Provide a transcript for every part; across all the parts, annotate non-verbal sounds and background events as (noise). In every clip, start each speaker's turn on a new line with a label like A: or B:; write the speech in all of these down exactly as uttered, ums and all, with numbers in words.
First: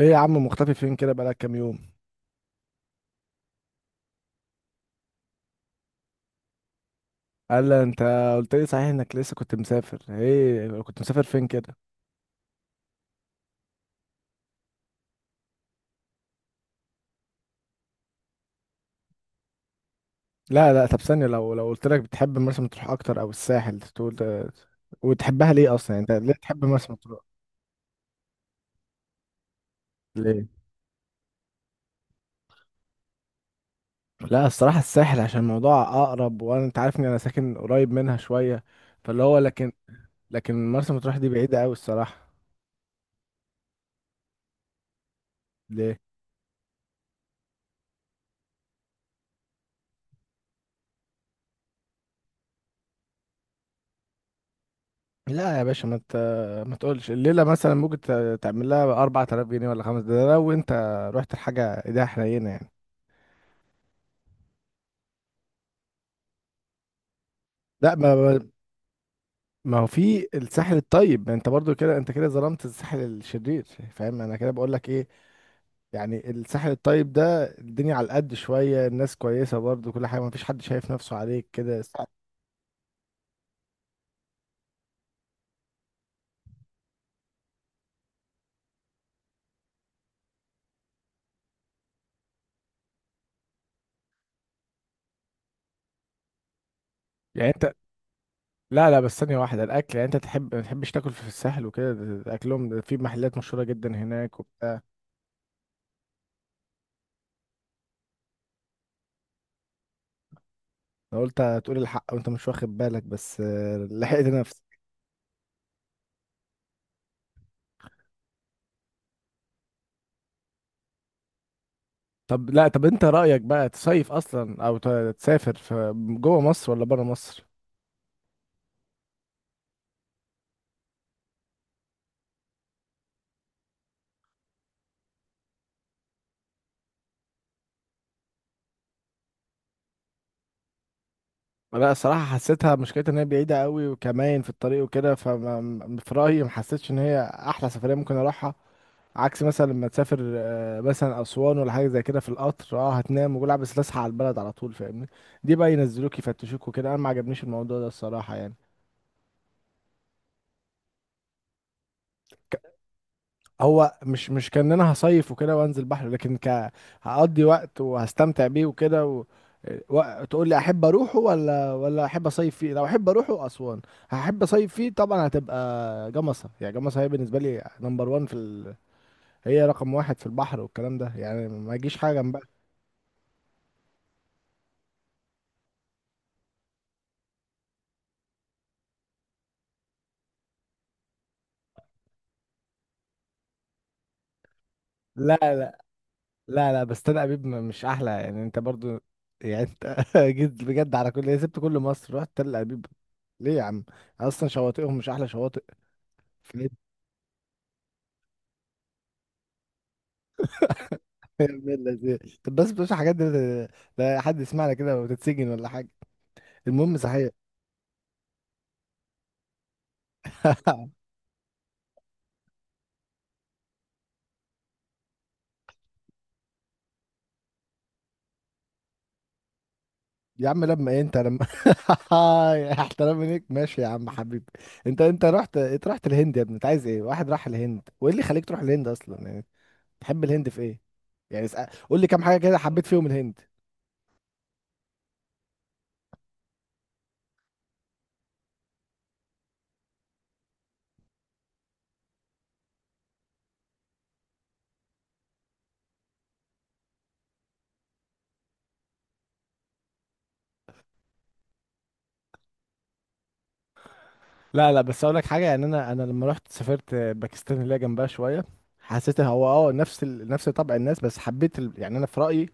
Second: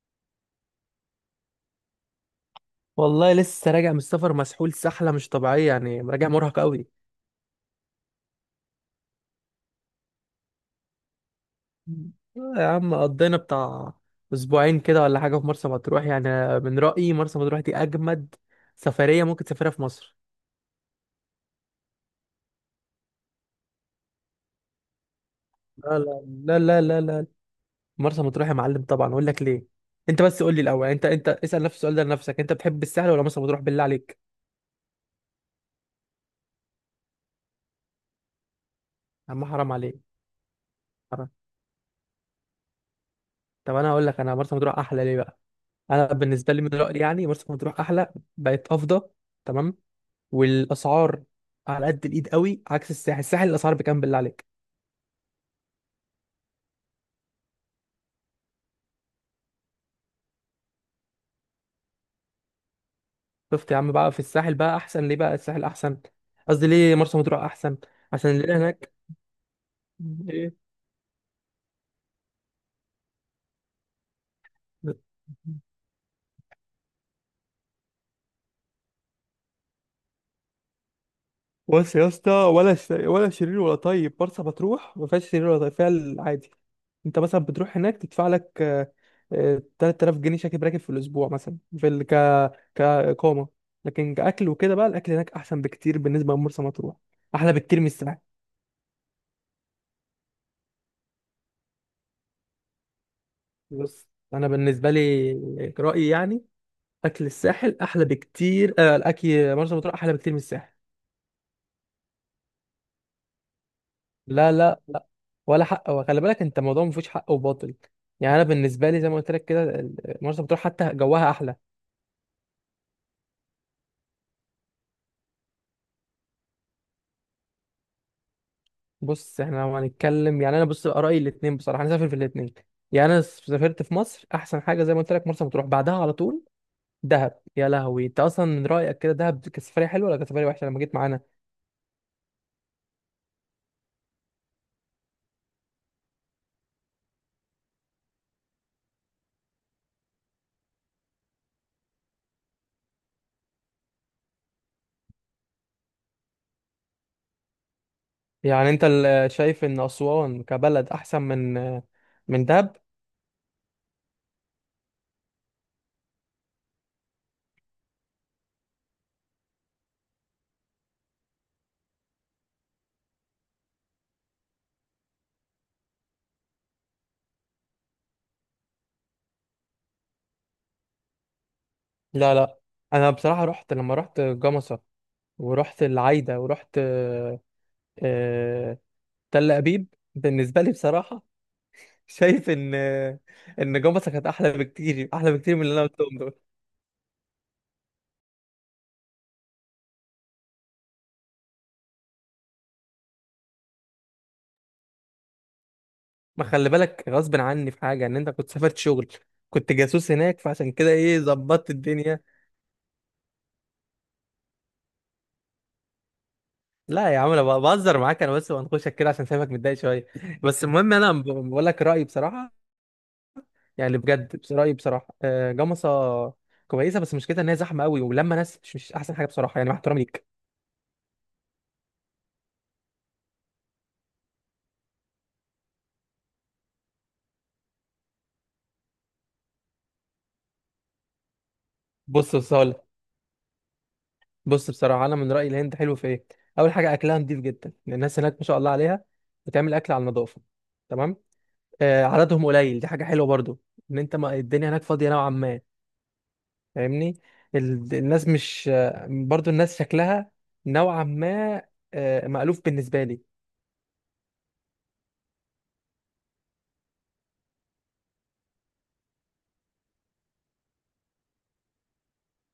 A: ايه يا عم مختفي فين كده بقالك كام يوم؟
B: والله لسه راجع من السفر مسحول سحلة مش طبيعية، يعني راجع مرهق قوي.
A: قال لي انت قلت لي صحيح انك لسه كنت مسافر، ايه كنت مسافر فين كده؟
B: آه يا عم، قضينا بتاع أسبوعين كده ولا حاجة في مرسى مطروح. يعني أنا من رأيي مرسى مطروح دي أجمد سفرية ممكن تسافرها في مصر.
A: لا لا، طب ثانيه لو لو قلت لك بتحب مرسى مطروح اكتر او الساحل تقول ده- وتحبها ليه اصلا؟
B: لا
A: يعني انت ليه
B: لا لا
A: تحب
B: لا
A: مرسى
B: لا
A: مطروح؟
B: لا، مرسى مطروح يا معلم، طبعا أقول لك ليه. أنت بس
A: ليه؟
B: قول لي الأول، أنت أنت اسأل نفس السؤال ده لنفسك. أنت بتحب الساحل ولا مرسى مطروح بالله عليك؟
A: لا الصراحه الساحل عشان الموضوع اقرب، وانا انت عارف ان انا ساكن قريب منها شويه، فاللي
B: يا
A: هو
B: عم حرام
A: لكن،
B: عليك.
A: لكن مرسى مطروح دي
B: حرام.
A: بعيده قوي الصراحه.
B: طب أنا أقول لك، أنا مرسى مطروح أحلى ليه بقى.
A: ليه؟
B: أنا بالنسبة لي من رأيي يعني مرسى مطروح أحلى، بقت أفضل. تمام. والاسعار على قد الايد قوي، عكس الساحل. الساحل الاسعار بكام بالله عليك؟
A: لا يا باشا ما ت... ما تقولش الليله مثلا ممكن ت- تعمل لها أربعة آلاف جنيه ولا خمسة، ده لو انت رحت لحاجه ايديها حنينه يعني.
B: شفت يا عم بقى؟ في الساحل بقى احسن ليه بقى؟ الساحل احسن، قصدي ليه مرسى مطروح احسن.
A: لا ما
B: عشان
A: ما
B: اللي هناك.
A: ما هو في
B: (laughs) ايه.
A: الساحل الطيب، ما انت برضو كده، انت كده ظلمت الساحل الشرير. فاهم انا كده بقول لك ايه؟ يعني الساحل الطيب ده الدنيا على قد شويه، الناس كويسه برضو، كل حاجه ما فيش حد شايف نفسه عليك كده.
B: بص يا اسطى، ولا ش... ولا شرير ولا طيب، مرسى مطروح ما فيهاش شرير ولا طيب، فيها العادي. انت مثلا بتروح هناك تدفع لك آه، آه، تلت تلاف جنيه شاكب راكب في الاسبوع، مثلا في ال... ك كاقامه. لكن كاكل وكده بقى، الاكل هناك احسن بكتير بالنسبه لمرسى مطروح،
A: يعني
B: احلى
A: انت،
B: بكتير من الساحل.
A: لا لا، بس ثانيه واحده، الاكل يعني انت تحب ما تحبش تاكل في الساحل وكده، ده- ده اكلهم ده في محلات مشهوره جدا
B: بص
A: هناك
B: انا
A: وبتاع.
B: بالنسبه لي رايي يعني، اكل الساحل احلى بكتير. آه الاكل مرسى مطروح احلى بكتير من الساحل.
A: انا قلت هتقول الحق وانت مش واخد بالك بس (laughs) آه، لحقت
B: لا
A: نفسي.
B: لا لا. ولا حق، وخلي بالك انت، الموضوع ما فيهوش حق وباطل. يعني انا بالنسبه لي زي ما قلت لك كده، ال- مرسى مطروح حتى جواها احلى.
A: طب لا، طب انت رأيك بقى تصيف اصلا او ت- تسافر في جوه مصر ولا بره مصر؟
B: بص احنا لو هنتكلم يعني، انا بص بقى رايي الاثنين بصراحه، انا سافر في الاثنين. يعني انا سافرت في مصر احسن حاجه زي ما قلت لك مرسى مطروح، بعدها على طول دهب. يا لهوي، انت اصلا من رايك كده، دهب كانت سفريه حلوه ولا كانت سفريه وحشه لما جيت معانا؟
A: لا صراحة حسيتها مشكلتها ان هي بعيدة قوي، وكمان في الطريق وكده، فما في رأيي ما حسيتش ان هي احلى سفرية ممكن اروحها. عكس مثلا لما تسافر آه، مثلا اسوان ولا حاجة زي كده في القطر، اه هتنام وجولع بس تصحى على البلد على طول، فاهمني؟ دي بقى ينزلوك يفتشوك وكده، انا ما عجبنيش الموضوع ده الصراحة يعني.
B: يعني انت ال- شايف ان اسوان كبلد احسن من من دهب؟
A: هو مش مش كان انا هصيف وكده وانزل بحر، لكن ك هقضي وقت وهستمتع بيه وكده و... و... تقول لي احب اروحه ولا ولا احب اصيف فيه، لو احب اروحه اسوان هحب اصيف فيه طبعا. هتبقى جمصة، يعني جمصة هي بالنسبة لي نمبر وان في ال... هي رقم واحد في البحر والكلام ده، يعني ما يجيش حاجة
B: لا
A: جنبها.
B: لا. انا بصراحه رحت، لما رحت جمصه، ورحت العايده، ورحت آه، آه، تل ابيب. بالنسبه لي بصراحه، (laughs) شايف ان ان جمصه كانت احلى بكتير، احلى
A: لا
B: بكتير من اللي
A: لا
B: انا قلتهم دول.
A: لا لا، بس انا ابيب م- مش احلى، يعني انت برضو يعني انت (laughs) جيت بجد على كل سبت كل مصر رحت تل ابيب؟ ليه يا عم؟ اصلا شواطئهم مش احلى شواطئ.
B: ما خلي بالك، غصب عني في حاجه، ان انت كنت سافرت شغل، كنت جاسوس هناك، فعشان كده ايه
A: يا
B: ظبطت
A: ابن اللذين.
B: الدنيا.
A: طب بس بلاش الحاجات دي، لا حد يسمعنا كده وتتسجن ولا حاجه. المهم
B: لا يا
A: صحيح.
B: عم انا بهزر معاك، انا بس بنخشك كده عشان سايبك متضايق شويه. بس المهم
A: (laughs)
B: انا ب- بقول لك رايي بصراحه. يعني بجد، بس رأيي بصراحة، آه، جمصة كويسة، بس مشكلتها ان هي زحمة قوي، ولما ناس مش, مش احسن حاجة بصراحة، يعني مع احترامي ليك.
A: يا عم لما ايه انت لما (laughs) احترام ليك ماشي يا عم حبيبي. انت انت رحت، انت رحت الهند يا ابني، انت عايز ايه؟ واحد راح الهند! وايه اللي خليك تروح الهند اصلا يعني؟ تحب الهند في ايه؟ يعني اسأل... قول لي كام
B: بص
A: حاجه
B: بص
A: كده
B: هقول لك.
A: حبيت فيهم الهند.
B: بص بصراحة انا من رأيي الهند حلو في ايه. اول حاجة اكلها نضيف جدا، لأن الناس هناك ما شاء الله عليها بتعمل اكل على النظافة. تمام. آه، عددهم قليل، دي حاجة حلوة برضو. ان انت، ما الدنيا هناك فاضية نوعا ما، فاهمني؟ ال- الناس مش، آه، برضو الناس شكلها نوعا ما آه، مألوف بالنسبة لي.
A: لا لا، بس اقول لك حاجه، يعني انا انا لما رحت سافرت باكستان اللي هي جنبها شويه، حسيت هو اه نفس ال... نفس طبع الناس، بس حبيت ال... يعني انا في رايي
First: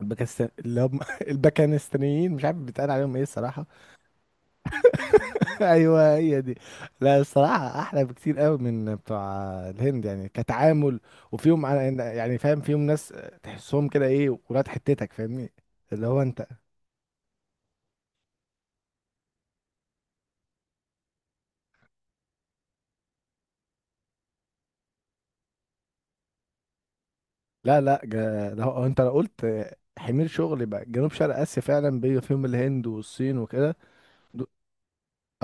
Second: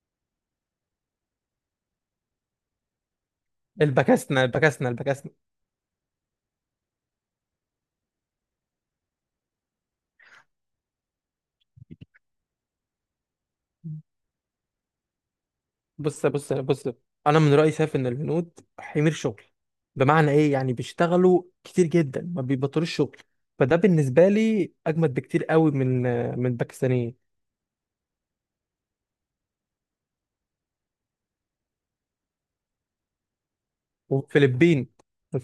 A: الباكستان اللي هم (laughs) الباكستانيين، مش عارف بيتقال عليهم ايه الصراحه.
B: البكاسنة البكاسنة البكاسنة.
A: (laughs) ايوه هي دي. لا الصراحه احلى بكتير قوي من بتوع الهند يعني كتعامل، وفيهم على- يعني فاهم، فيهم ناس تحسهم كده ايه ولاد حتتك، فاهمني؟ اللي هو
B: بص
A: انت.
B: بص بص، انا من رايي شايف ان الهنود حمير شغل، بمعنى ايه يعني، بيشتغلوا كتير جدا ما بيبطلوش شغل. فده بالنسبه لي اجمد بكتير قوي من من الباكستانيين.
A: لا لا جا- ده هو انت لو قلت حمير شغل يبقى جنوب شرق اسيا فعلا، بيبقى فيهم الهند والصين وكده. دو-
B: والفلبين.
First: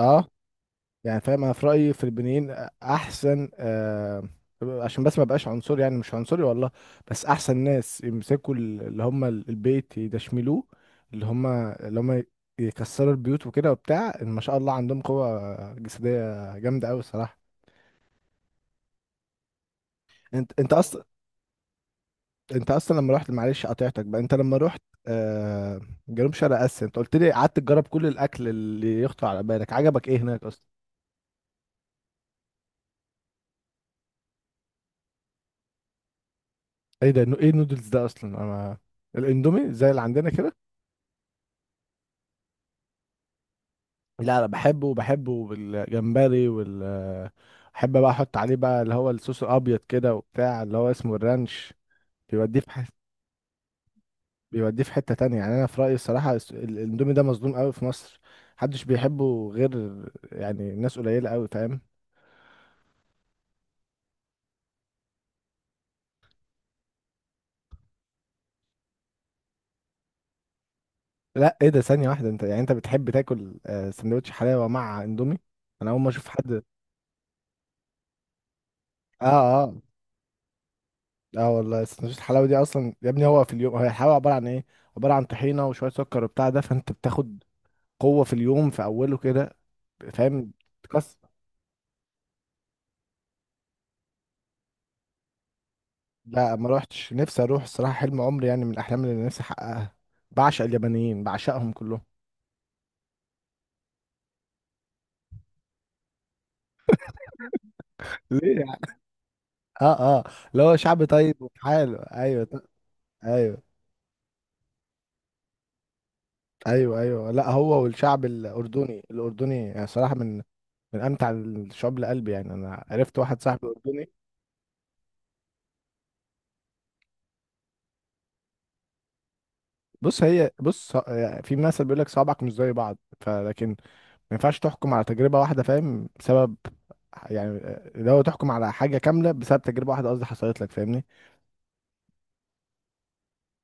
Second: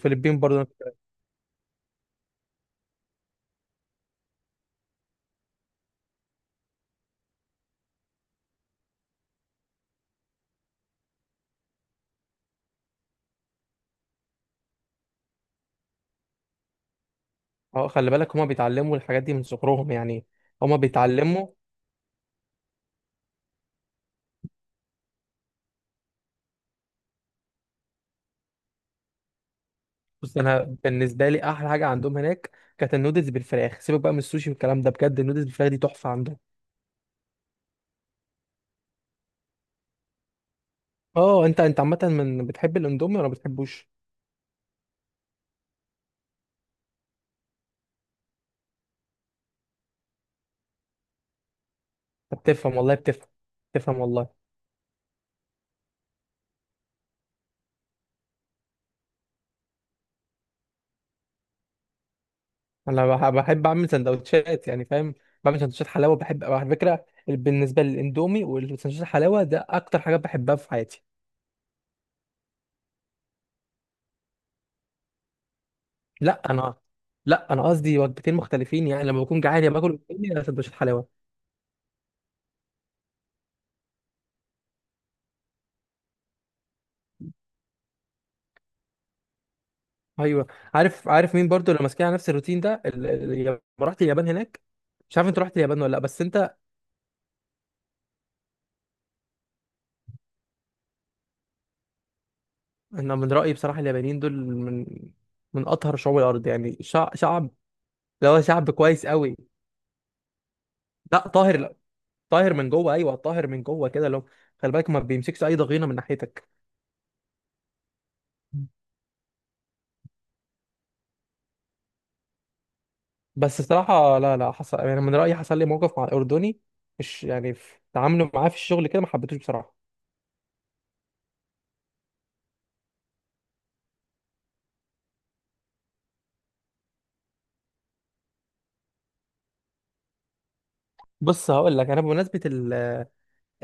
A: اه.
B: برضه.
A: يعني فاهم انا في رايي في البنين احسن، آه عشان بس ما بقاش عنصري، يعني مش عنصري والله، بس احسن ناس يمسكوا ال- اللي هم ال- البيت يدشملوه، اللي هم اللي هم يكسروا البيوت وكده وبتاع. إن ما شاء الله عندهم قوة جسدية جامدة قوي الصراحة.
B: اه خلي بالك، هما بيتعلموا الحاجات دي من صغرهم يعني.
A: انت انت
B: هما
A: اصلا
B: بيتعلموا.
A: انت اصلا لما رحت، معلش قطعتك بقى، انت لما رحت آه جنوب شرق اسيا انت قلت لي قعدت تجرب كل الاكل اللي يخطر على بالك، عجبك ايه
B: بص
A: هناك
B: انا
A: اصلا؟
B: بالنسبه لي احلى حاجه عندهم هناك كانت النودلز بالفراخ. سيبك بقى من السوشي والكلام ده، بجد النودلز بالفراخ دي تحفه عندهم.
A: ايه ده؟ ايه النودلز ده اصلا؟ انا الاندومي زي اللي عندنا كده.
B: اه انت، انت عامه من بتحب الاندومي ولا ما بتحبوش؟
A: لا لا، بحبه بحبه بالجمبري وال، بحب بقى احط عليه بقى اللي هو الصوص الابيض كده وبتاع اللي هو اسمه الرانش.
B: طب
A: بيوديه في
B: بتفهم
A: حته
B: والله بتفهم. بتفهم والله.
A: بيوديه في حته تانية، يعني انا في رايي الصراحه الس- ال- الاندومي ده مظلوم قوي في مصر، محدش بيحبه غير، يعني ناس قليله قوي، فاهم؟
B: انا بح- بحب اعمل سندوتشات، يعني فاهم؟ بعمل سندوتشات حلاوه. بحب على فكره بالنسبه للاندومي والسندوتشات الحلاوه، ده اكتر حاجه بحبها في حياتي.
A: لا ايه ده، ثانيه واحده، انت يعني انت بتحب تاكل آه، سندوتش حلاوه مع اندومي؟ انا اول ما اشوف
B: لا
A: حد اه.
B: انا، لا انا قصدي وجبتين مختلفين، يعني لما بكون جعان يا
A: اه،
B: باكل اندومي يا سندوتشات حلاوه.
A: اه والله سندوتش الحلاوه دي اصلا يا ابني، هو في اليوم هي الحلاوه عباره عن ايه؟ عباره عن طحينه وشويه سكر وبتاع، ده فانت بتاخد قوة في اليوم في أوله كده،
B: ايوه.
A: فاهم؟
B: عارف
A: تكسر.
B: عارف مين برضو اللي ماسكين على نفس الروتين ده؟ ال- ال- لما رحت اليابان هناك. مش عارف انت رحت اليابان ولا لا بس
A: لا
B: انت.
A: ما روحتش، نفسي أروح الصراحة، حلم عمري يعني من الأحلام اللي نفسي أحققها، بعشق اليابانيين بعشقهم كلهم.
B: انا من رايي بصراحه اليابانيين دول من من اطهر شعوب الارض. يعني شع- شعب، اللي هو
A: ليه
B: شعب
A: يعني؟
B: كويس قوي.
A: اه اه، اللي هو شعب
B: لا
A: طيب
B: طاهر،
A: وحاله، ايوه.
B: طاهر من جوه، ايوه طاهر من
A: ايوه
B: جوه كده. لو خلي بالك ما بيمسكش اي ضغينه من ناحيتك.
A: ايوه، ايوه لا هو، والشعب الاردني، الاردني يعني صراحه من من امتع الشعوب لقلبي، يعني انا عرفت واحد
B: بس
A: صاحبي اردني.
B: صراحه لا لا، حصل يعني من رايي حصل لي موقف مع الاردني، مش يعني في تعامله معاه في الشغل كده ما حبيتوش بصراحه.
A: بص هي بص، في مثل بيقول لك صوابعك مش زي بعض، فلكن ما ينفعش تحكم على تجربة واحدة، فاهم؟ بسبب يعني، لو تحكم على حاجة كاملة بسبب تجربة واحدة قصدي حصلت لك، فاهمني؟
B: بص هقول لك، انا بمناسبه ال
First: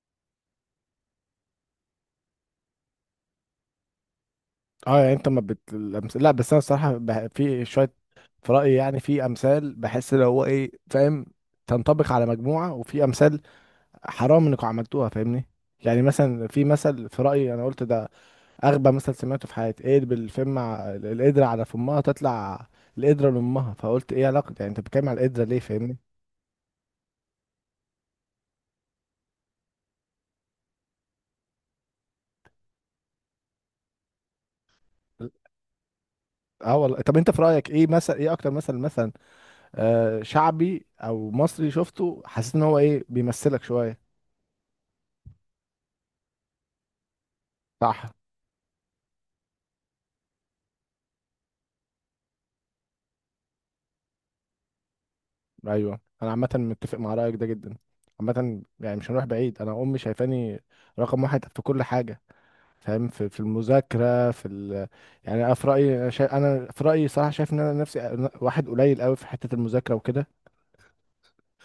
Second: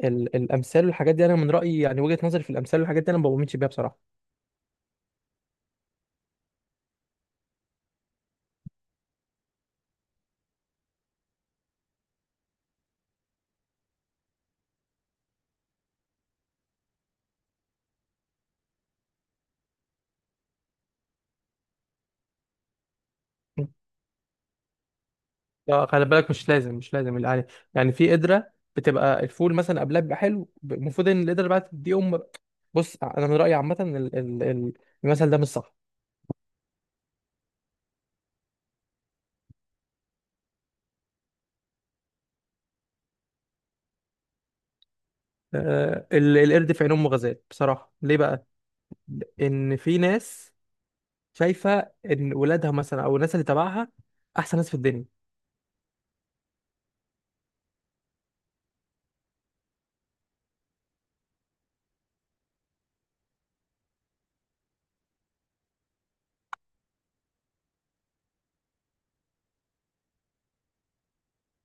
B: ال الامثال والحاجات دي، انا من رايي يعني وجهه نظري في الامثال والحاجات دي، انا ما بؤمنش بيها بصراحه.
A: اه يعني انت ما بت... الأمس- لا بس انا الصراحة بح... في شوية في رأيي، يعني في امثال بحس لو هو ايه، فاهم، تنطبق على مجموعة، وفي امثال حرام انكم عملتوها، فاهمني؟ يعني مثلا في مثل في رأيي انا قلت ده اغبى مثل سمعته في حياتي، ايه بالفم ع- القدرة على فمها تطلع القدرة لامها، فقلت ايه علاقة، يعني انت بتتكلم على القدرة ليه،
B: لا،
A: فاهمني؟
B: خلي بالك مش لازم مش لازم، يعني يعني في قدره بتبقى الفول مثلا قبلها بيبقى حلو، المفروض ان القدره اللي بعد دي ام. بص انا من رايي عامه ال- ال- ال- المثل ده مش صح.
A: اه والله، طب انت في رايك ايه مثلا، ايه اكتر مثلا مثلا آه شعبي او مصري شفته حسيت ان هو ايه بيمثلك شويه؟
B: آه، ال- القرد في عين امه غزال. بصراحه
A: صح.
B: ليه بقى؟ ان في ناس شايفه ان ولادها مثلا او الناس اللي تبعها احسن ناس في الدنيا.
A: ايوه انا عامه متفق مع رايك ده جدا، عامه يعني مش هنروح بعيد، انا امي شايفاني رقم واحد في كل حاجه، فاهم؟ في في المذاكره في ال... يعني انا في رايي انا شا... انا في رايي صراحه شايف ان انا نفسي واحد قليل قوي في حته المذاكره وكده.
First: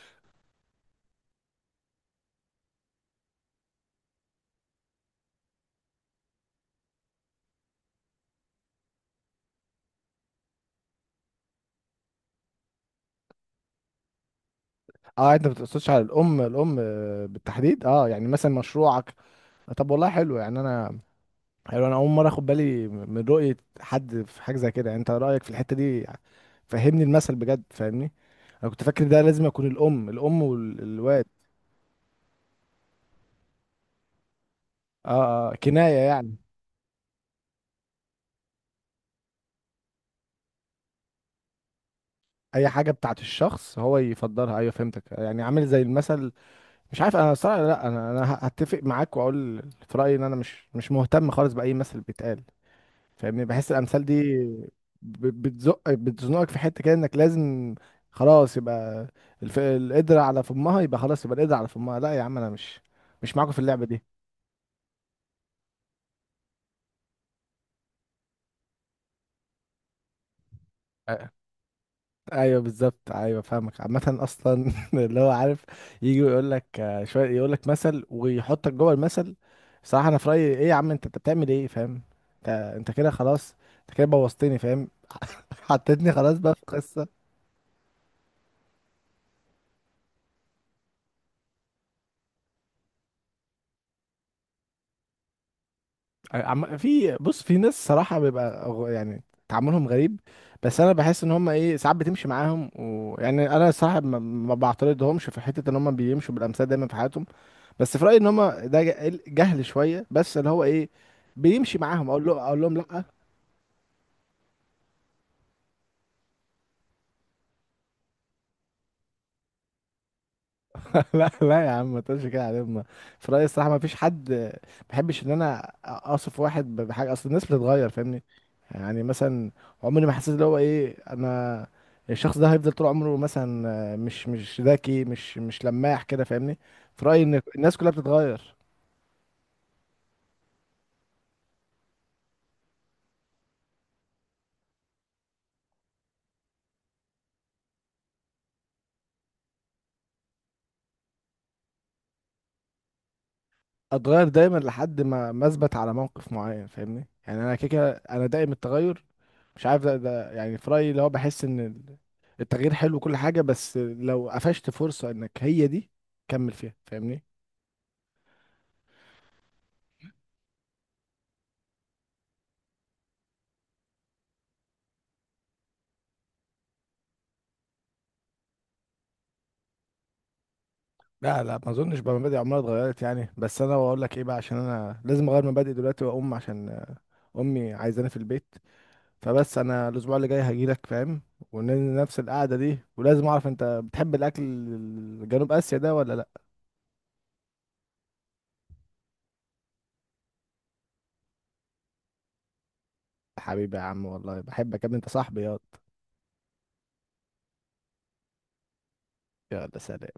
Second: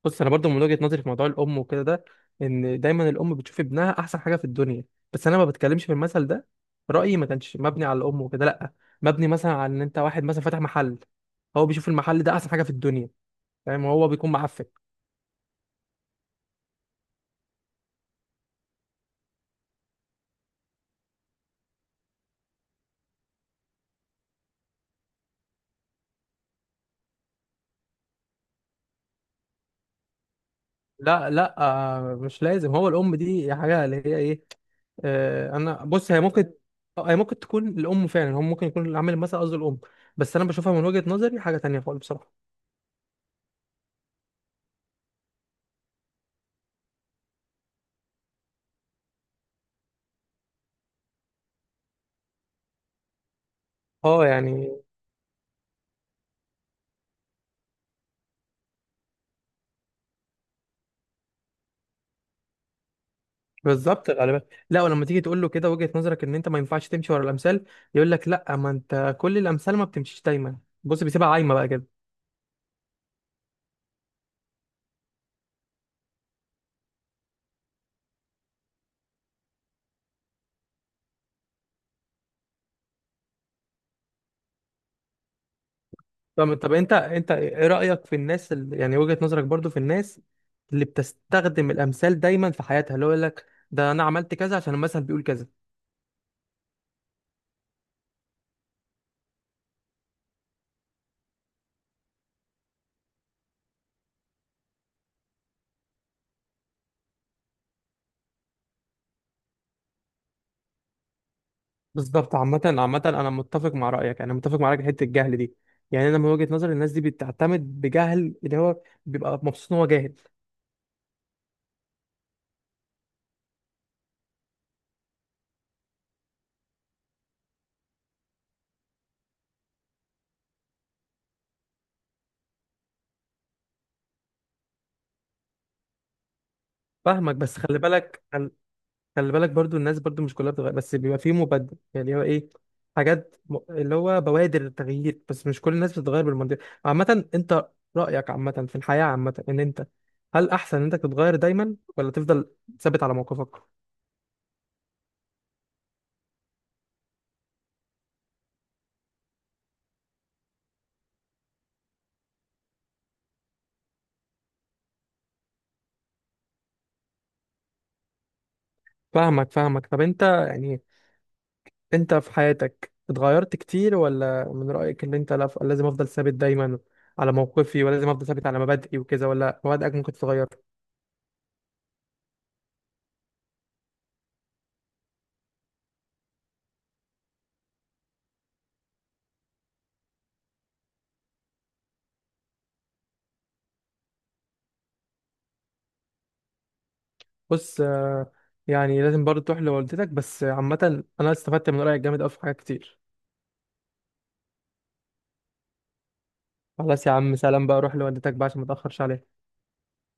B: بص انا برضو من وجهه نظري في موضوع الام وكده ده، ان دايما الام بتشوف ابنها احسن حاجه في الدنيا. بس انا ما بتكلمش في المثل ده، رايي ما كانش مبني على الام وكده، لا، مبني مثلا على ان انت واحد مثلا فاتح محل، هو بيشوف المحل ده احسن حاجه في الدنيا، فاهم؟ هو بيكون معفن.
A: اه انت ما بتقصدش على الام، الام آه، بالتحديد، اه يعني مثلا مشروعك. طب والله حلو، يعني انا، حلو انا اول مره اخد بالي من رؤيه حد في حاجه زي كده، يعني انت رايك في الحته دي، فهمني المثل بجد فاهمني. انا كنت فاكر ده لازم يكون الام، الام والواد.
B: لا لا، آه، مش لازم، هو الام دي حاجه اللي هي ايه.
A: اه اه
B: آه، انا
A: كنايه
B: بص هي
A: يعني.
B: ممكن، آه، هي ممكن تكون الام فعلا، هم ممكن يكون العامل المثل قصده الام، بس انا بشوفها من وجهه نظري حاجه تانية خالص بصراحه.
A: اي حاجه بتاعت الشخص هو يفضلها، ايوه فهمتك يعني عامل زي المثل. مش عارف انا صراحه، لا انا انا هتفق معاك واقول في رايي ان انا مش مش مهتم خالص باي مثل بيتقال، فاهمني؟ بحس الامثال
B: اه
A: دي
B: يعني.
A: ب- بتزق بتزنقك في حته كده انك لازم خلاص يبقى الف... القدرة على فمها يبقى خلاص يبقى القدرة على فمها، لا يا عم انا مش مش معاكم في اللعبه دي.
B: بالظبط غالبا. لا، ولما تيجي تقول له كده وجهه نظرك ان انت ما ينفعش تمشي ورا الامثال، يقول لك لا، ما انت كل الامثال ما بتمشيش دايما. بص بيسيبها
A: أ-
B: عايمه بقى كده.
A: ايوه بالظبط، ايوه فاهمك، عامه اصلا (laughs) اللي هو عارف يجي يقول لك شويه، يقول لك مثل ويحطك جوه المثل، صراحه انا في رايي ايه يا عم، انت انت بتعمل ايه فاهم؟ انت انت كده خلاص، انت كده بوظتني، فاهم؟ (laughs) حطيتني خلاص
B: طب
A: بقى في
B: طب، انت
A: قصه.
B: انت ايه رأيك في الناس اللي يعني وجهة نظرك برضو في الناس اللي بتستخدم الامثال دايما في حياتها، اللي هو يقول لك ده انا عملت كذا عشان المثل بيقول كذا.
A: عم... في بص، في ناس صراحة بيبقى غ- يعني تعاملهم غريب، بس انا بحس ان هم ايه ساعات بتمشي معاهم، ويعني انا صراحة ما, ما بعترضهمش في حتة ان هم بيمشوا بالامثال دايما في حياتهم، بس في رأيي ان هم ده ج- جهل شوية، بس اللي هو ايه، بيمشي معاهم اقول
B: بالظبط.
A: له اقول
B: عامة
A: لهم
B: عامة،
A: لا.
B: انا متفق مع رأيك، انا متفق مع رأيك في حتة الجهل دي. يعني انا من وجهة نظري الناس دي بتعتمد بجهل، اللي هو بيبقى مبسوط ان هو جاهل.
A: (laughs) لا لا يا عم ما تقولش كده، على ما في رأيي الصراحة ما فيش حد، ما بحبش ان انا اصف واحد ب- بحاجة، اصل الناس بتتغير فاهمني؟ يعني مثلا عمري ما حسيت اللي هو ايه، انا الشخص ده هيفضل طول عمره مثلا آه، مش مش ذكي، مش مش لماح كده فاهمني، في رأيي
B: فاهمك.
A: ان
B: بس
A: الناس
B: خلي
A: كلها
B: بالك،
A: بتتغير.
B: خلي بالك برضو الناس برضو مش كلها بتغير، بس بيبقى فيه مبدل يعني هو ايه، حاجات م... اللي هو بوادر التغيير، بس مش كل الناس بتتغير بالمنطق. عامة، انت رأيك عامة في الحياة عامة، ان انت هل احسن ان انت تتغير دايما ولا تفضل ثابت على موقفك؟
A: اتغير دايما لحد ما ما اثبت على موقف معين فاهمني، يعني انا كده كده انا دائم التغير، مش عارف ده, ده يعني في رأيي اللي هو بحس ان ال- التغيير حلو وكل حاجة، بس لو قفشت فرصة انك هي دي كمل فيها، فاهمني؟
B: فاهمك. فاهمك، طب انت يعني انت في حياتك اتغيرت كتير، ولا من رأيك ان انت لا- لازم افضل ثابت دايما على موقفي ولازم افضل ثابت على مبادئي وكذا، ولا مبادئك ممكن تتغير؟
A: لا لا ما اظنش، بقى مبادئي عمرها اتغيرت يعني، بس انا بقول لك ايه بقى، عشان انا لازم اغير مبادئي دلوقتي واقوم، عشان آه، امي عايزاني في البيت، فبس انا الاسبوع اللي جاي هجيلك، فاهم؟ ونفس القعدة دي، ولازم اعرف انت بتحب الاكل الجنوب اسيا ده ولا لا.
B: بص آه، يعني لازم برضه تروح لوالدتك، بس عامة أنا استفدت من رأيك جامد أوي في حاجات كتير.
A: حبيبي يا عم والله بحبك يا ابني، انت صاحبي ياض.
B: خلاص يا عم، سلام بقى، روح لوالدتك بقى عشان ما تأخرش عليها.
A: يلا سلام.